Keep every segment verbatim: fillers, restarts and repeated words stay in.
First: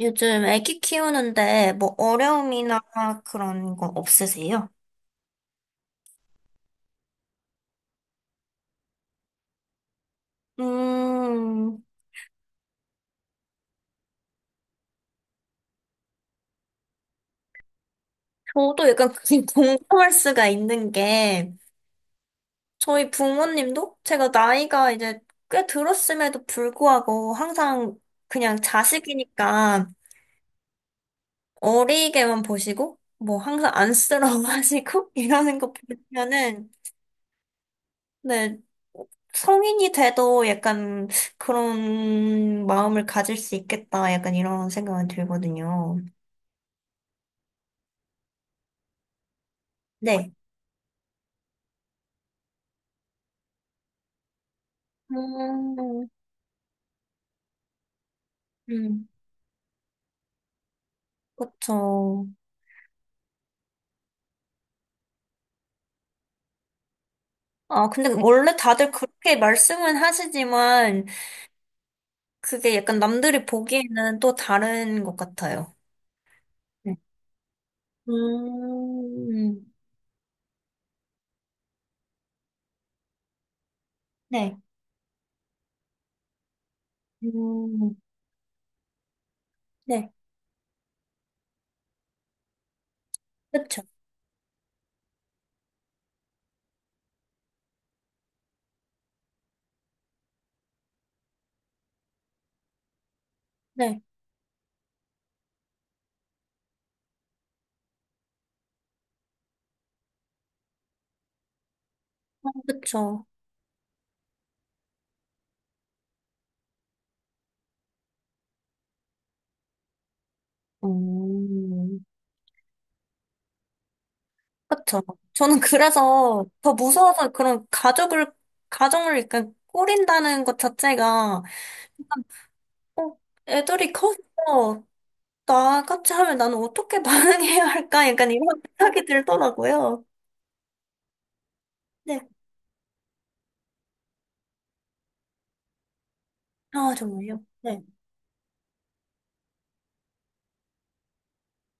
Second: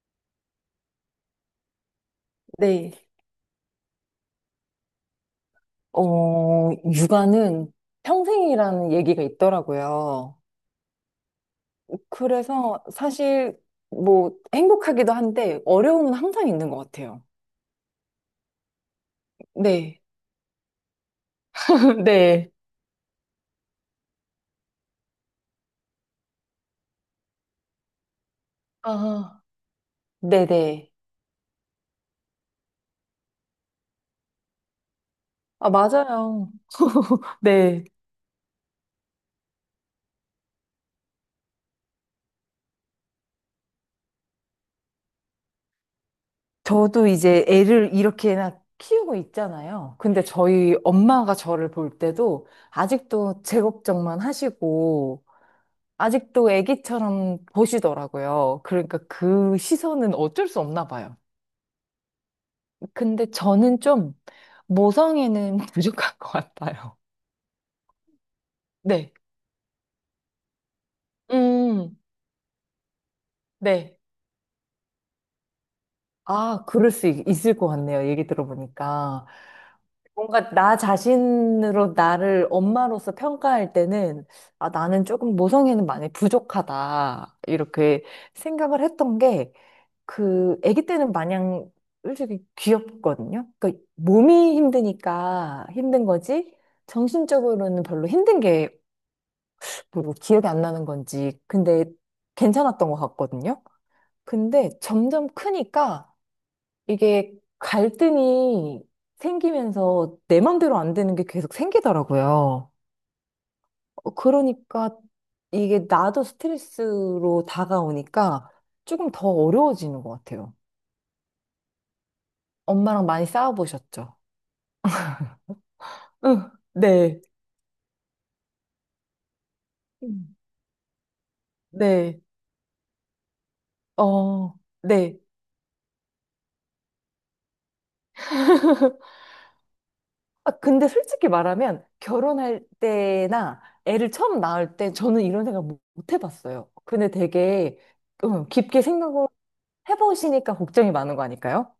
요즘 애기 키우는데 뭐 어려움이나 네. 그런 거 없으세요? 어, 육아는 평생이라는 얘기가 있더라고요. 음, 그래서 사실 뭐 행복하기도 한데 어려움은 항상 있는 것 같아요. 저도 약간 그게 네. 공감할 수가 있는 게 네. 저희 부모님도 제가 나이가 이제 꽤 들었음에도 불구하고 항상 그냥 아, 자식이니까 네네. 어리게만 보시고 뭐 항상 안쓰러워하시고 이러는 아, 거 맞아요. 보면은 네. 네, 성인이 돼도 약간 그런 마음을 가질 수 있겠다. 약간 이런 생각은 들거든요. 저도 이제 애를 이렇게나 키우고 있잖아요. 근데 네. 저희 엄마가 저를 볼 때도 아직도 제 걱정만 하시고, 음, 아직도 애기처럼 보시더라고요. 그러니까 음, 그 시선은 어쩔 수 없나 봐요. 그쵸. 근데 저는 좀 모성애는 부족한 것 같아요. 아, 근데 원래 다들 네. 그렇게 말씀은 하시지만 음, 그게 약간 남들이 네. 보기에는 또 다른 것 같아요. 아, 그럴 네. 수 있- 있을 것 같네요. 얘기 들어보니까. 음, 뭔가 나 자신으로 나를 엄마로서 평가할 때는, 네. 아, 나는 조금 모성애는 많이 부족하다. 음, 이렇게 생각을 했던 게, 네. 그 아기 때는 마냥 솔직히 귀엽거든요. 그쵸. 그러니까 몸이 힘드니까 힘든 거지 정신적으로는 별로 힘든 게 뭐 기억이 안 나는 건지 근데 괜찮았던 것 같거든요. 네. 근데 점점 크니까 이게 갈등이 생기면서 내 맘대로 안 되는 게 계속 어, 생기더라고요. 그쵸. 어, 그러니까 이게 나도 스트레스로 다가오니까 조금 더 어려워지는 것 같아요. 음. 엄마랑 많이 싸워보셨죠? 그쵸. 저는 그래서 응, 더 네, 무서워서 그런 가족을, 가정을 약간 음. 꾸린다는 것 자체가, 네, 약간, 어, 애들이 커서 어, 네. 나같이 하면 나는 어떻게 반응해야 할까? 약간 이런 생각이 들더라고요. 아, 근데 솔직히 말하면 네. 결혼할 때나 애를 처음 낳을 때 저는 이런 생각 못, 못 해봤어요. 아, 근데 정말요? 되게 네. 응, 깊게 생각을 해보시니까 걱정이 많은 거 아닐까요?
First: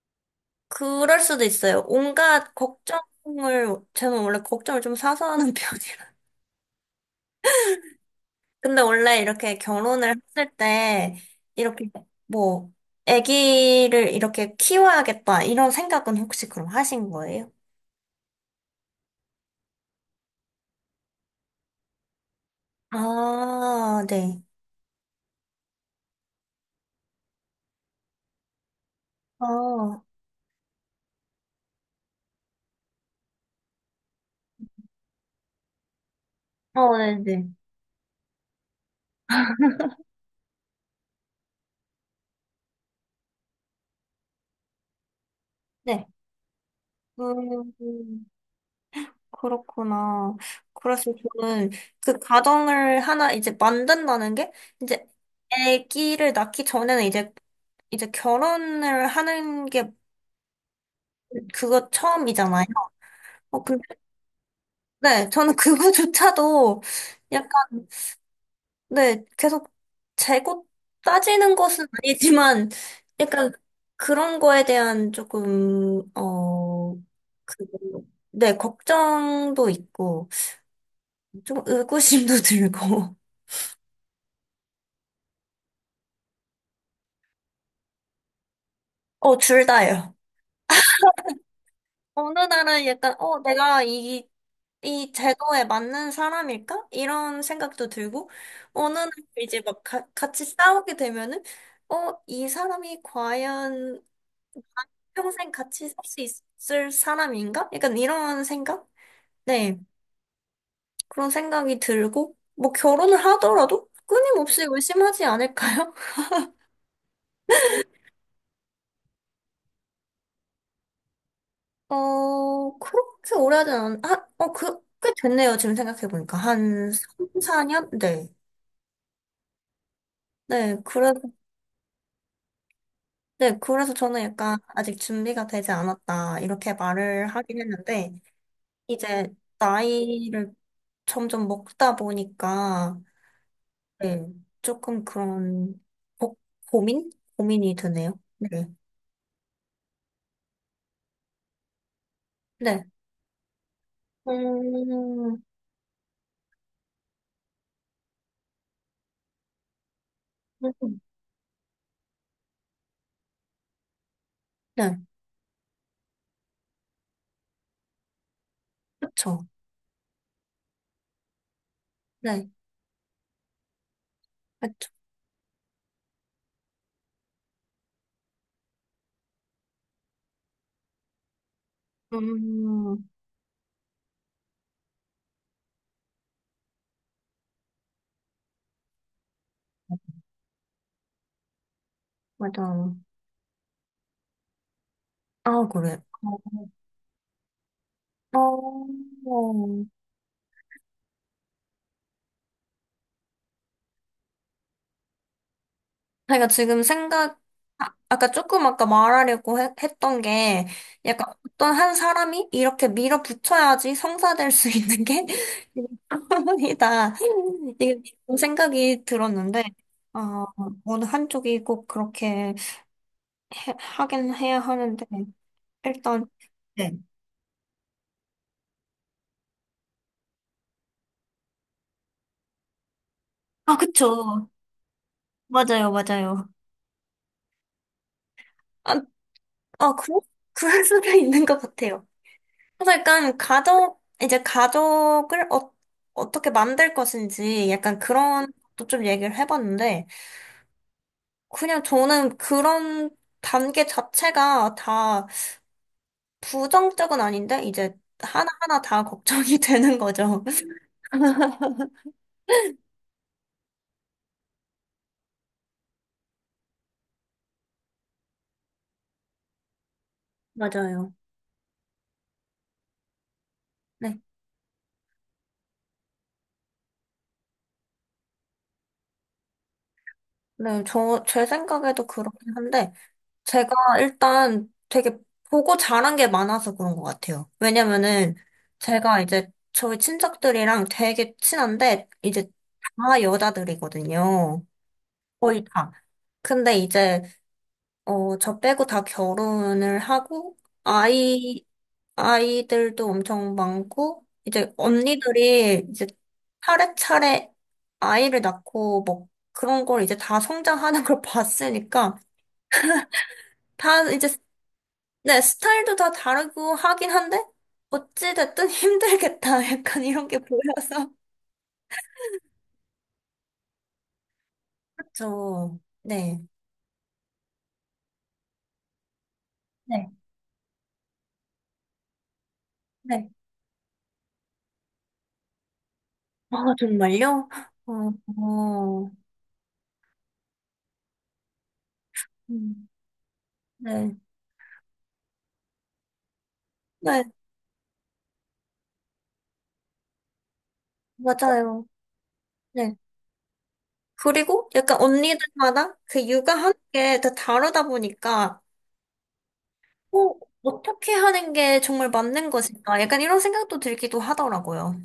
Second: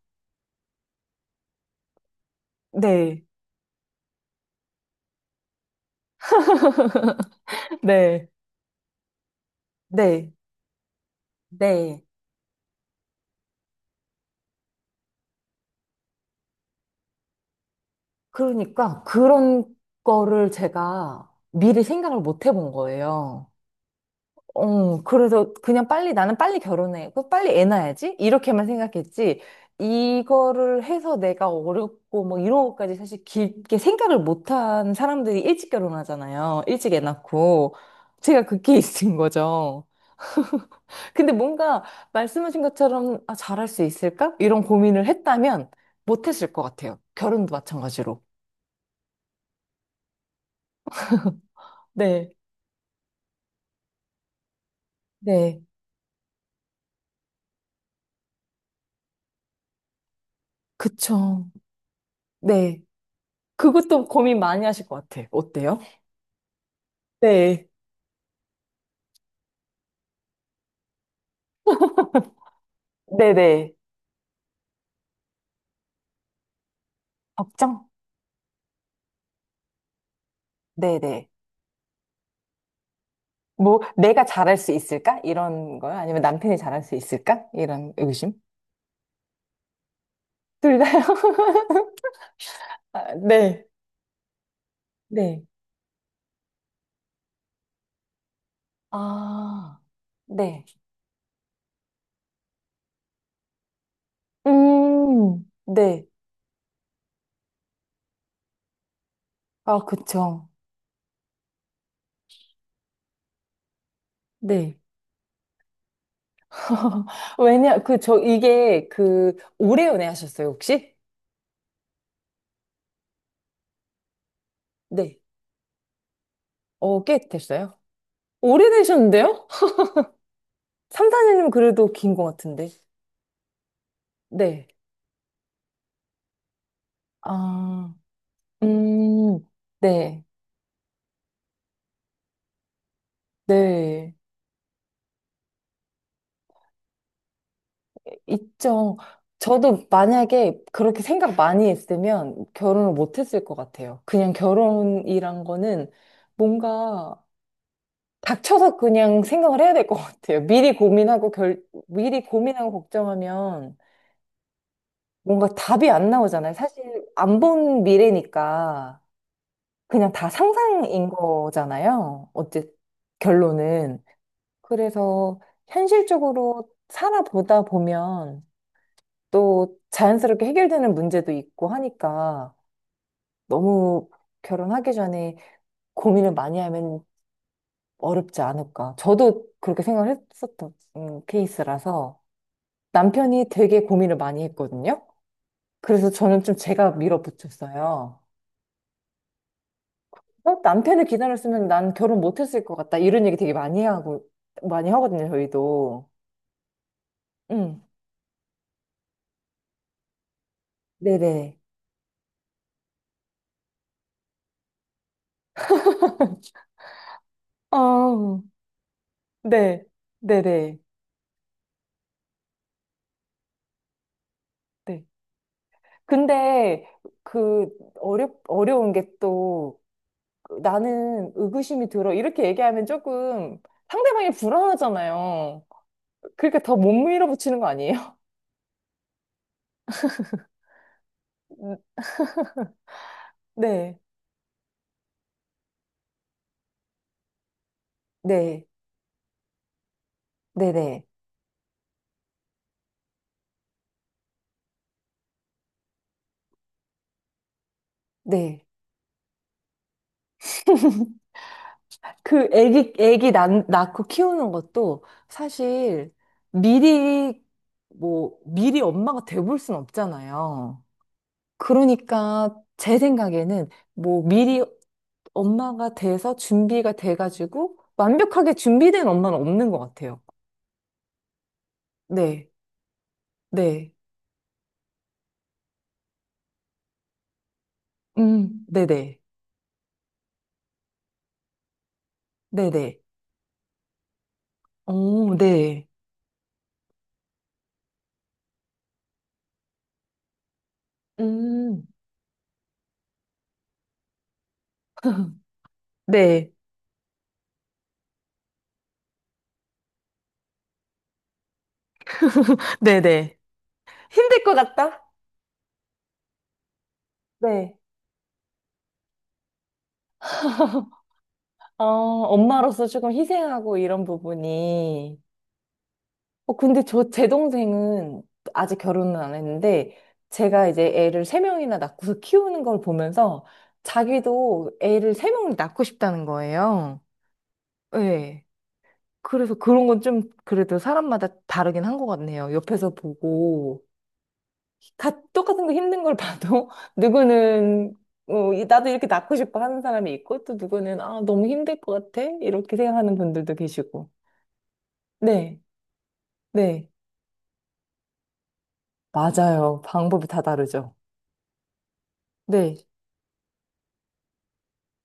그럴 수도 있어요. 온갖 네, 걱정을, 저는 원래 걱정을 좀 사서 하는 편이라. 네, 근데 원래 이렇게 결혼을 네, 했을 때 이렇게 네. 뭐 아기를 이렇게 키워야겠다 이런 생각은 혹시 그럼 하신 거예요? 그러니까 그런 거를 제가 미리 생각을 못 해본 거예요. 아, 네. 어, 그래서 그냥 빨리 나는 빨리 결혼해. 그 빨리 애 낳아야지. 이렇게만 생각했지. 아, 어, 이거를 해서 내가 어렵고 뭐 이런 것까지 사실 깊게 생각을 못한 사람들이 일찍 결혼하잖아요. 일찍 애 네네. 낳고. 제가 그 케이스인 거죠. 근데 뭔가 말씀하신 것처럼 아, 잘할 수 있을까? 이런 고민을 했다면 네. 못했을 것 같아요. 결혼도 마찬가지로. 음, 그렇구나. 그래서 저는 그 네. 가정을 하나 이제 만든다는 게 이제 네. 아기를 낳기 전에는 이제 이제 결혼을 하는 게 그쵸. 그거 처음이잖아요. 네. 어, 그것도 고민 많이 하실 것 같아. 네, 저는 어때요? 그거조차도 약간, 네. 네, 계속 재고 따지는 것은 아니지만, 약간 네네. 그런 거에 대한 조금, 어, 그, 걱정? 네, 걱정도 있고, 네네. 좀 의구심도 들고, 뭐, 내가 잘할 수 있을까? 이런 거요? 아니면 남편이 잘할 수 있을까? 이런 의심? 어, 둘 다예요. 둘 다요? 어느 날은 약간, 아, 어, 네. 내가 이, 이 네. 제도에 맞는 사람일까? 이런 생각도 들고, 어느 날 이제 아, 막 가- 같이 네. 싸우게 되면은, 어, 이 사람이 과연 음, 평생 같이 살 네. 수 있을 사람인가? 약간 이런 생각? 네, 아, 그쵸. 그런 생각이 들고, 뭐 결혼을 하더라도 끊임없이 네. 의심하지 않을까요? 왜냐, 그, 저, 이게, 그, 오래 연애하셨어요, 혹시? 어, 그렇게 오래 하진 않, 아, 어, 그, 꽤 네. 됐네요. 지금 생각해보니까. 한 어, 꽤 삼, 됐어요? 사 년? 네. 오래되셨는데요? 네, 삼, 그래서, 사 년이면 그래도 긴 것 같은데. 네, 그래서 저는 약간 네. 아직 준비가 되지 않았다. 이렇게 말을 하긴 아, 했는데, 이제 음, 네. 나이를 점점 먹다 보니까, 네. 네, 조금 그런 고, 고민? 고민이 드네요. 네. 있죠. 저도 만약에 그렇게 생각 많이 했으면 네. 결혼을 못 했을 것 같아요. 그냥 음, 결혼이란 거는 뭔가 닥쳐서 그냥 생각을 해야 될 것 같아요. 미리 음, 고민하고 결, 미리 고민하고 걱정하면 네. 뭔가 답이 안 나오잖아요. 사실 안 본 미래니까 그쵸. 그냥 다 상상인 거잖아요. 네. 어째 결론은. 그쵸. 그래서 현실적으로 살아보다 보면 또 자연스럽게 해결되는 문제도 있고 하니까 음, 너무 결혼하기 전에 고민을 많이 하면 어렵지 않을까. 저도 그렇게 생각을 했었던 음, 케이스라서 맞아요. 남편이 되게 고민을 많이 했거든요. 아, 그래. 그래서 저는 좀 제가 밀어붙였어요. 어, 어, 어, 남편을 기다렸으면 난 결혼 못했을 것 같다. 이런 얘기 되게 많이 하고, 많이 하거든요, 저희도. 제가 지금 생각, 응. 아, 아까 조금 아까 말하려고 해- 했던 게 약간 네네. 어떤 한 사람이 이렇게 밀어붙여야지 성사될 수 있는 게 이다. 이게 그런 어, 생각이 들었는데, 네. 어, 네네. 어느 한쪽이 꼭 그렇게 해- 하긴 해야 하는데, 네. 일단, 근데 네. 그 어려 어려운 게 또 나는 의구심이 들어 이렇게 얘기하면 조금 아, 상대방이 그쵸. 불안하잖아요. 맞아요, 맞아요. 그러니까 더 못 밀어붙이는 거 아니에요? 아, 아, 그, 그럴 수도 있는 것 같아요. 그래서 약간 네, 가족, 이제 가족을 어, 어떻게 만들 것인지 약간 그런 네, 것도 좀 얘기를 해봤는데, 네, 네, 그냥 저는 그런 단계 자체가 다 부정적은 아닌데, 이제 네. 하나하나 다 걱정이 되는 거죠. 그 애기 애기 낳, 낳고 키우는 것도 사실 미리 뭐 미리 엄마가 돼볼 순 없잖아요. 맞아요. 그러니까 제 생각에는 네. 뭐 미리 엄마가 돼서 준비가 돼가지고 완벽하게 준비된 엄마는 없는 것 같아요. 네, 저, 제 생각에도 네, 그렇긴 한데, 제가 네, 일단 되게 보고 자란 게 많아서 그런 것 같아요. 왜냐면은 음, 네네, 제가 이제 저희 친척들이랑 되게 친한데 이제 네네, 다 여자들이거든요. 오, 거의 네, 다. 근데 이제 어, 저 빼고 다 결혼을 하고 아이 음, 아이들도 엄청 많고 이제 언니들이 이제 네, 차례차례 아이를 낳고 뭐 그런 걸 이제 다 성장하는 걸 봤으니까 네네. 다 이제 힘들 것 같다? 네, 스타일도 다 다르고 하긴 한데, 네. 어찌됐든 힘들겠다. 약간 이런 게 보여서. 어, 엄마로서 조금 희생하고 이런 부분이. 그렇죠. 네. 어, 근데 저, 제 동생은 아직 결혼은 안 했는데, 네. 제가 이제 애를 세 명이나 낳고서 키우는 걸 네. 보면서 자기도 애를 세 명을 낳고 싶다는 아, 거예요. 정말요? 어, 네. 어, 그래서 그런 건 좀 그래도 사람마다 다르긴 한 것 같네요. 음, 옆에서 보고 네. 다 똑같은 거 힘든 걸 봐도 네, 누구는 어, 이- 나도 이렇게 낳고 싶어 하는 사람이 있고 또 누구는 아 너무 힘들 맞아요. 것 같아 이렇게 네. 생각하는 분들도 계시고. 그리고 약간 네, 언니들마다 그 육아하는 네, 게 다 다르다 보니까, 맞아요. 방법이 어, 다 다르죠. 어떻게 하는 게 정말 맞는 네, 것일까? 약간 이런 생각도 들기도 하더라고요.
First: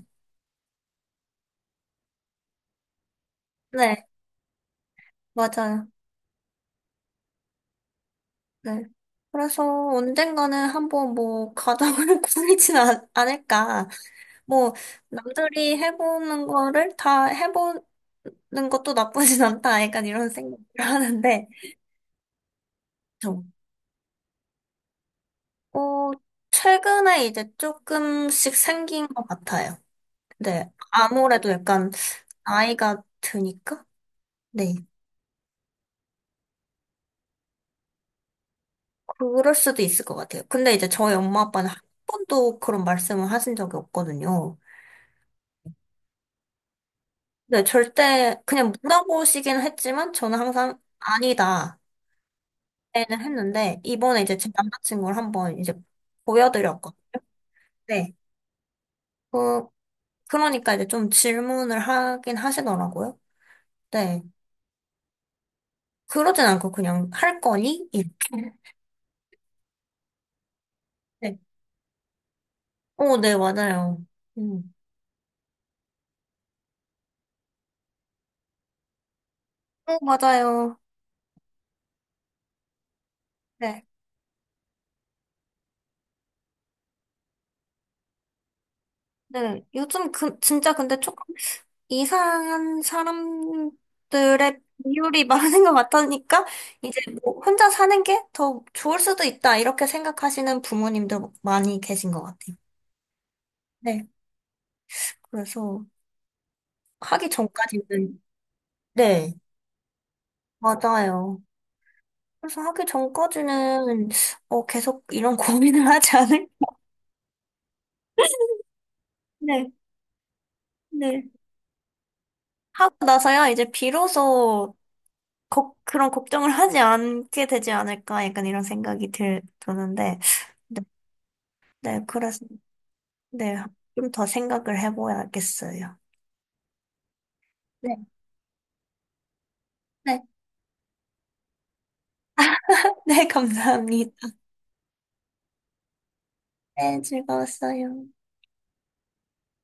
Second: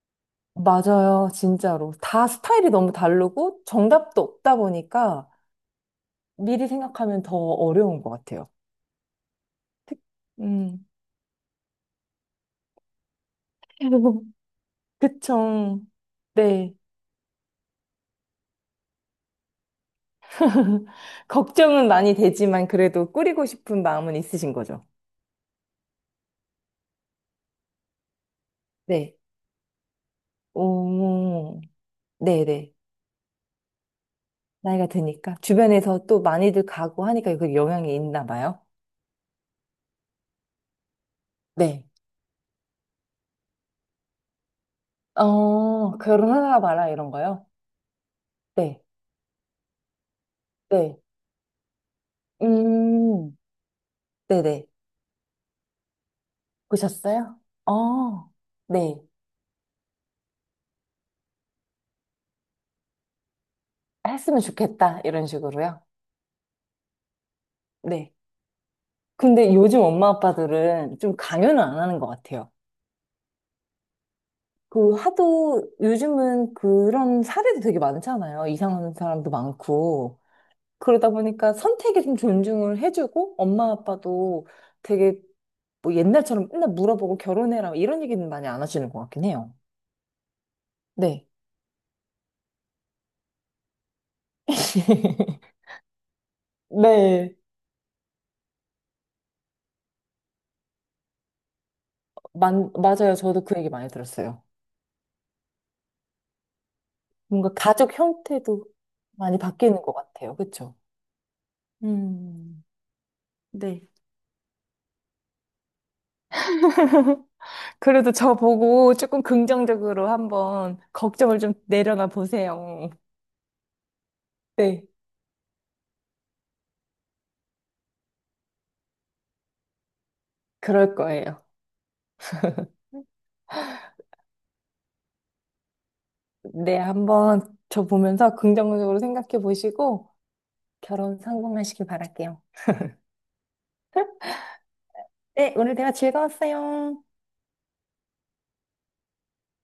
맞아요. 진짜로 다 스타일이 너무 다르고 네, 정답도 없다 보니까 맞아요. 미리 생각하면 더 어려운 것 같아요. 네. 그래서 특- 언젠가는 음, 한번 뭐 가정을 꾸리진 않- 않을까. 뭐 남들이 그쵸. 해보는 네. 거를 다 해보는 것도 나쁘진 않다. 약간 이런 생각을 하는데, 걱정은 많이 되지만 그래도 저, 꾸리고 싶은 마음은 있으신 거죠? 어, 최근에 이제 조금씩 생긴 네, 것 같아요. 네. 아무래도 오, 약간 네, 네, 나이가 드니까? 네. 나이가 드니까. 주변에서 또 많이들 가고 하니까 그 영향이 있나 봐요. 그럴 수도 있을 것 같아요. 근데 이제 저희 엄마 아빠는 한 네. 번도 그런 말씀을 하신 적이 없거든요. 어, 결혼하나 봐라, 이런 거요? 네, 절대 그냥 네. 물어보시긴 했지만 저는 항상 네. 아니다. 는 음, 했는데 이번에 이제 제 네네. 남자친구를 한번 이제 보여드렸거든요. 보셨어요? 네. 어. 네. 그 그러니까 이제 좀 질문을 하긴 하시더라고요. 네. 했으면 좋겠다, 이런 식으로요? 그러진 않고 그냥 할 거니? 네. 이렇게. 근데 요즘 엄마 아빠들은 좀 네. 강요는 안 하는 것 같아요. 오, 네, 맞아요. 음. 그 하도 요즘은 그런 사례도 되게 많잖아요. 이상한 사람도 오, 많고. 맞아요. 그러다 보니까 선택에 좀 존중을 해주고 엄마 네. 아빠도 되게 뭐 옛날처럼 맨날 물어보고 결혼해라 이런 얘기는 많이 안 하시는 것 같긴 해요. 네. 요즘 그 진짜 근데 네. 조금 이상한 사람들의 비율이 많은 것 같으니까 이제 네. 뭐 혼자 사는 게 더 좋을 수도 있다 이렇게 생각하시는 부모님도 많이 계신 것 같아요. 만, 맞아요. 저도 그 얘기 많이 네, 들었어요. 그래서 하기 뭔가 가족 전까지는 형태도 네, 많이 바뀌는 것 같아요. 그쵸? 맞아요. 그래서 음, 하기 네. 전까지는 어, 계속 이런 고민을 하지 않을? 그래도 저 보고 조금 네, 긍정적으로 한번 네. 걱정을 좀 내려놔 보세요. 하고 나서야 이제 비로소 네, 걱- 그런 걱정을 하지 않게 되지 않을까 약간 이런 생각이 들, 드는데 네, 그럴 거예요. 네, 그래서. 네, 좀 더 생각을 해봐야겠어요. 네, 한번 저 네. 보면서 긍정적으로 생각해 보시고 네. 결혼 성공하시길 바랄게요. 네, 감사합니다. 네, 오늘 대화 네, 즐거웠어요. 즐거웠어요.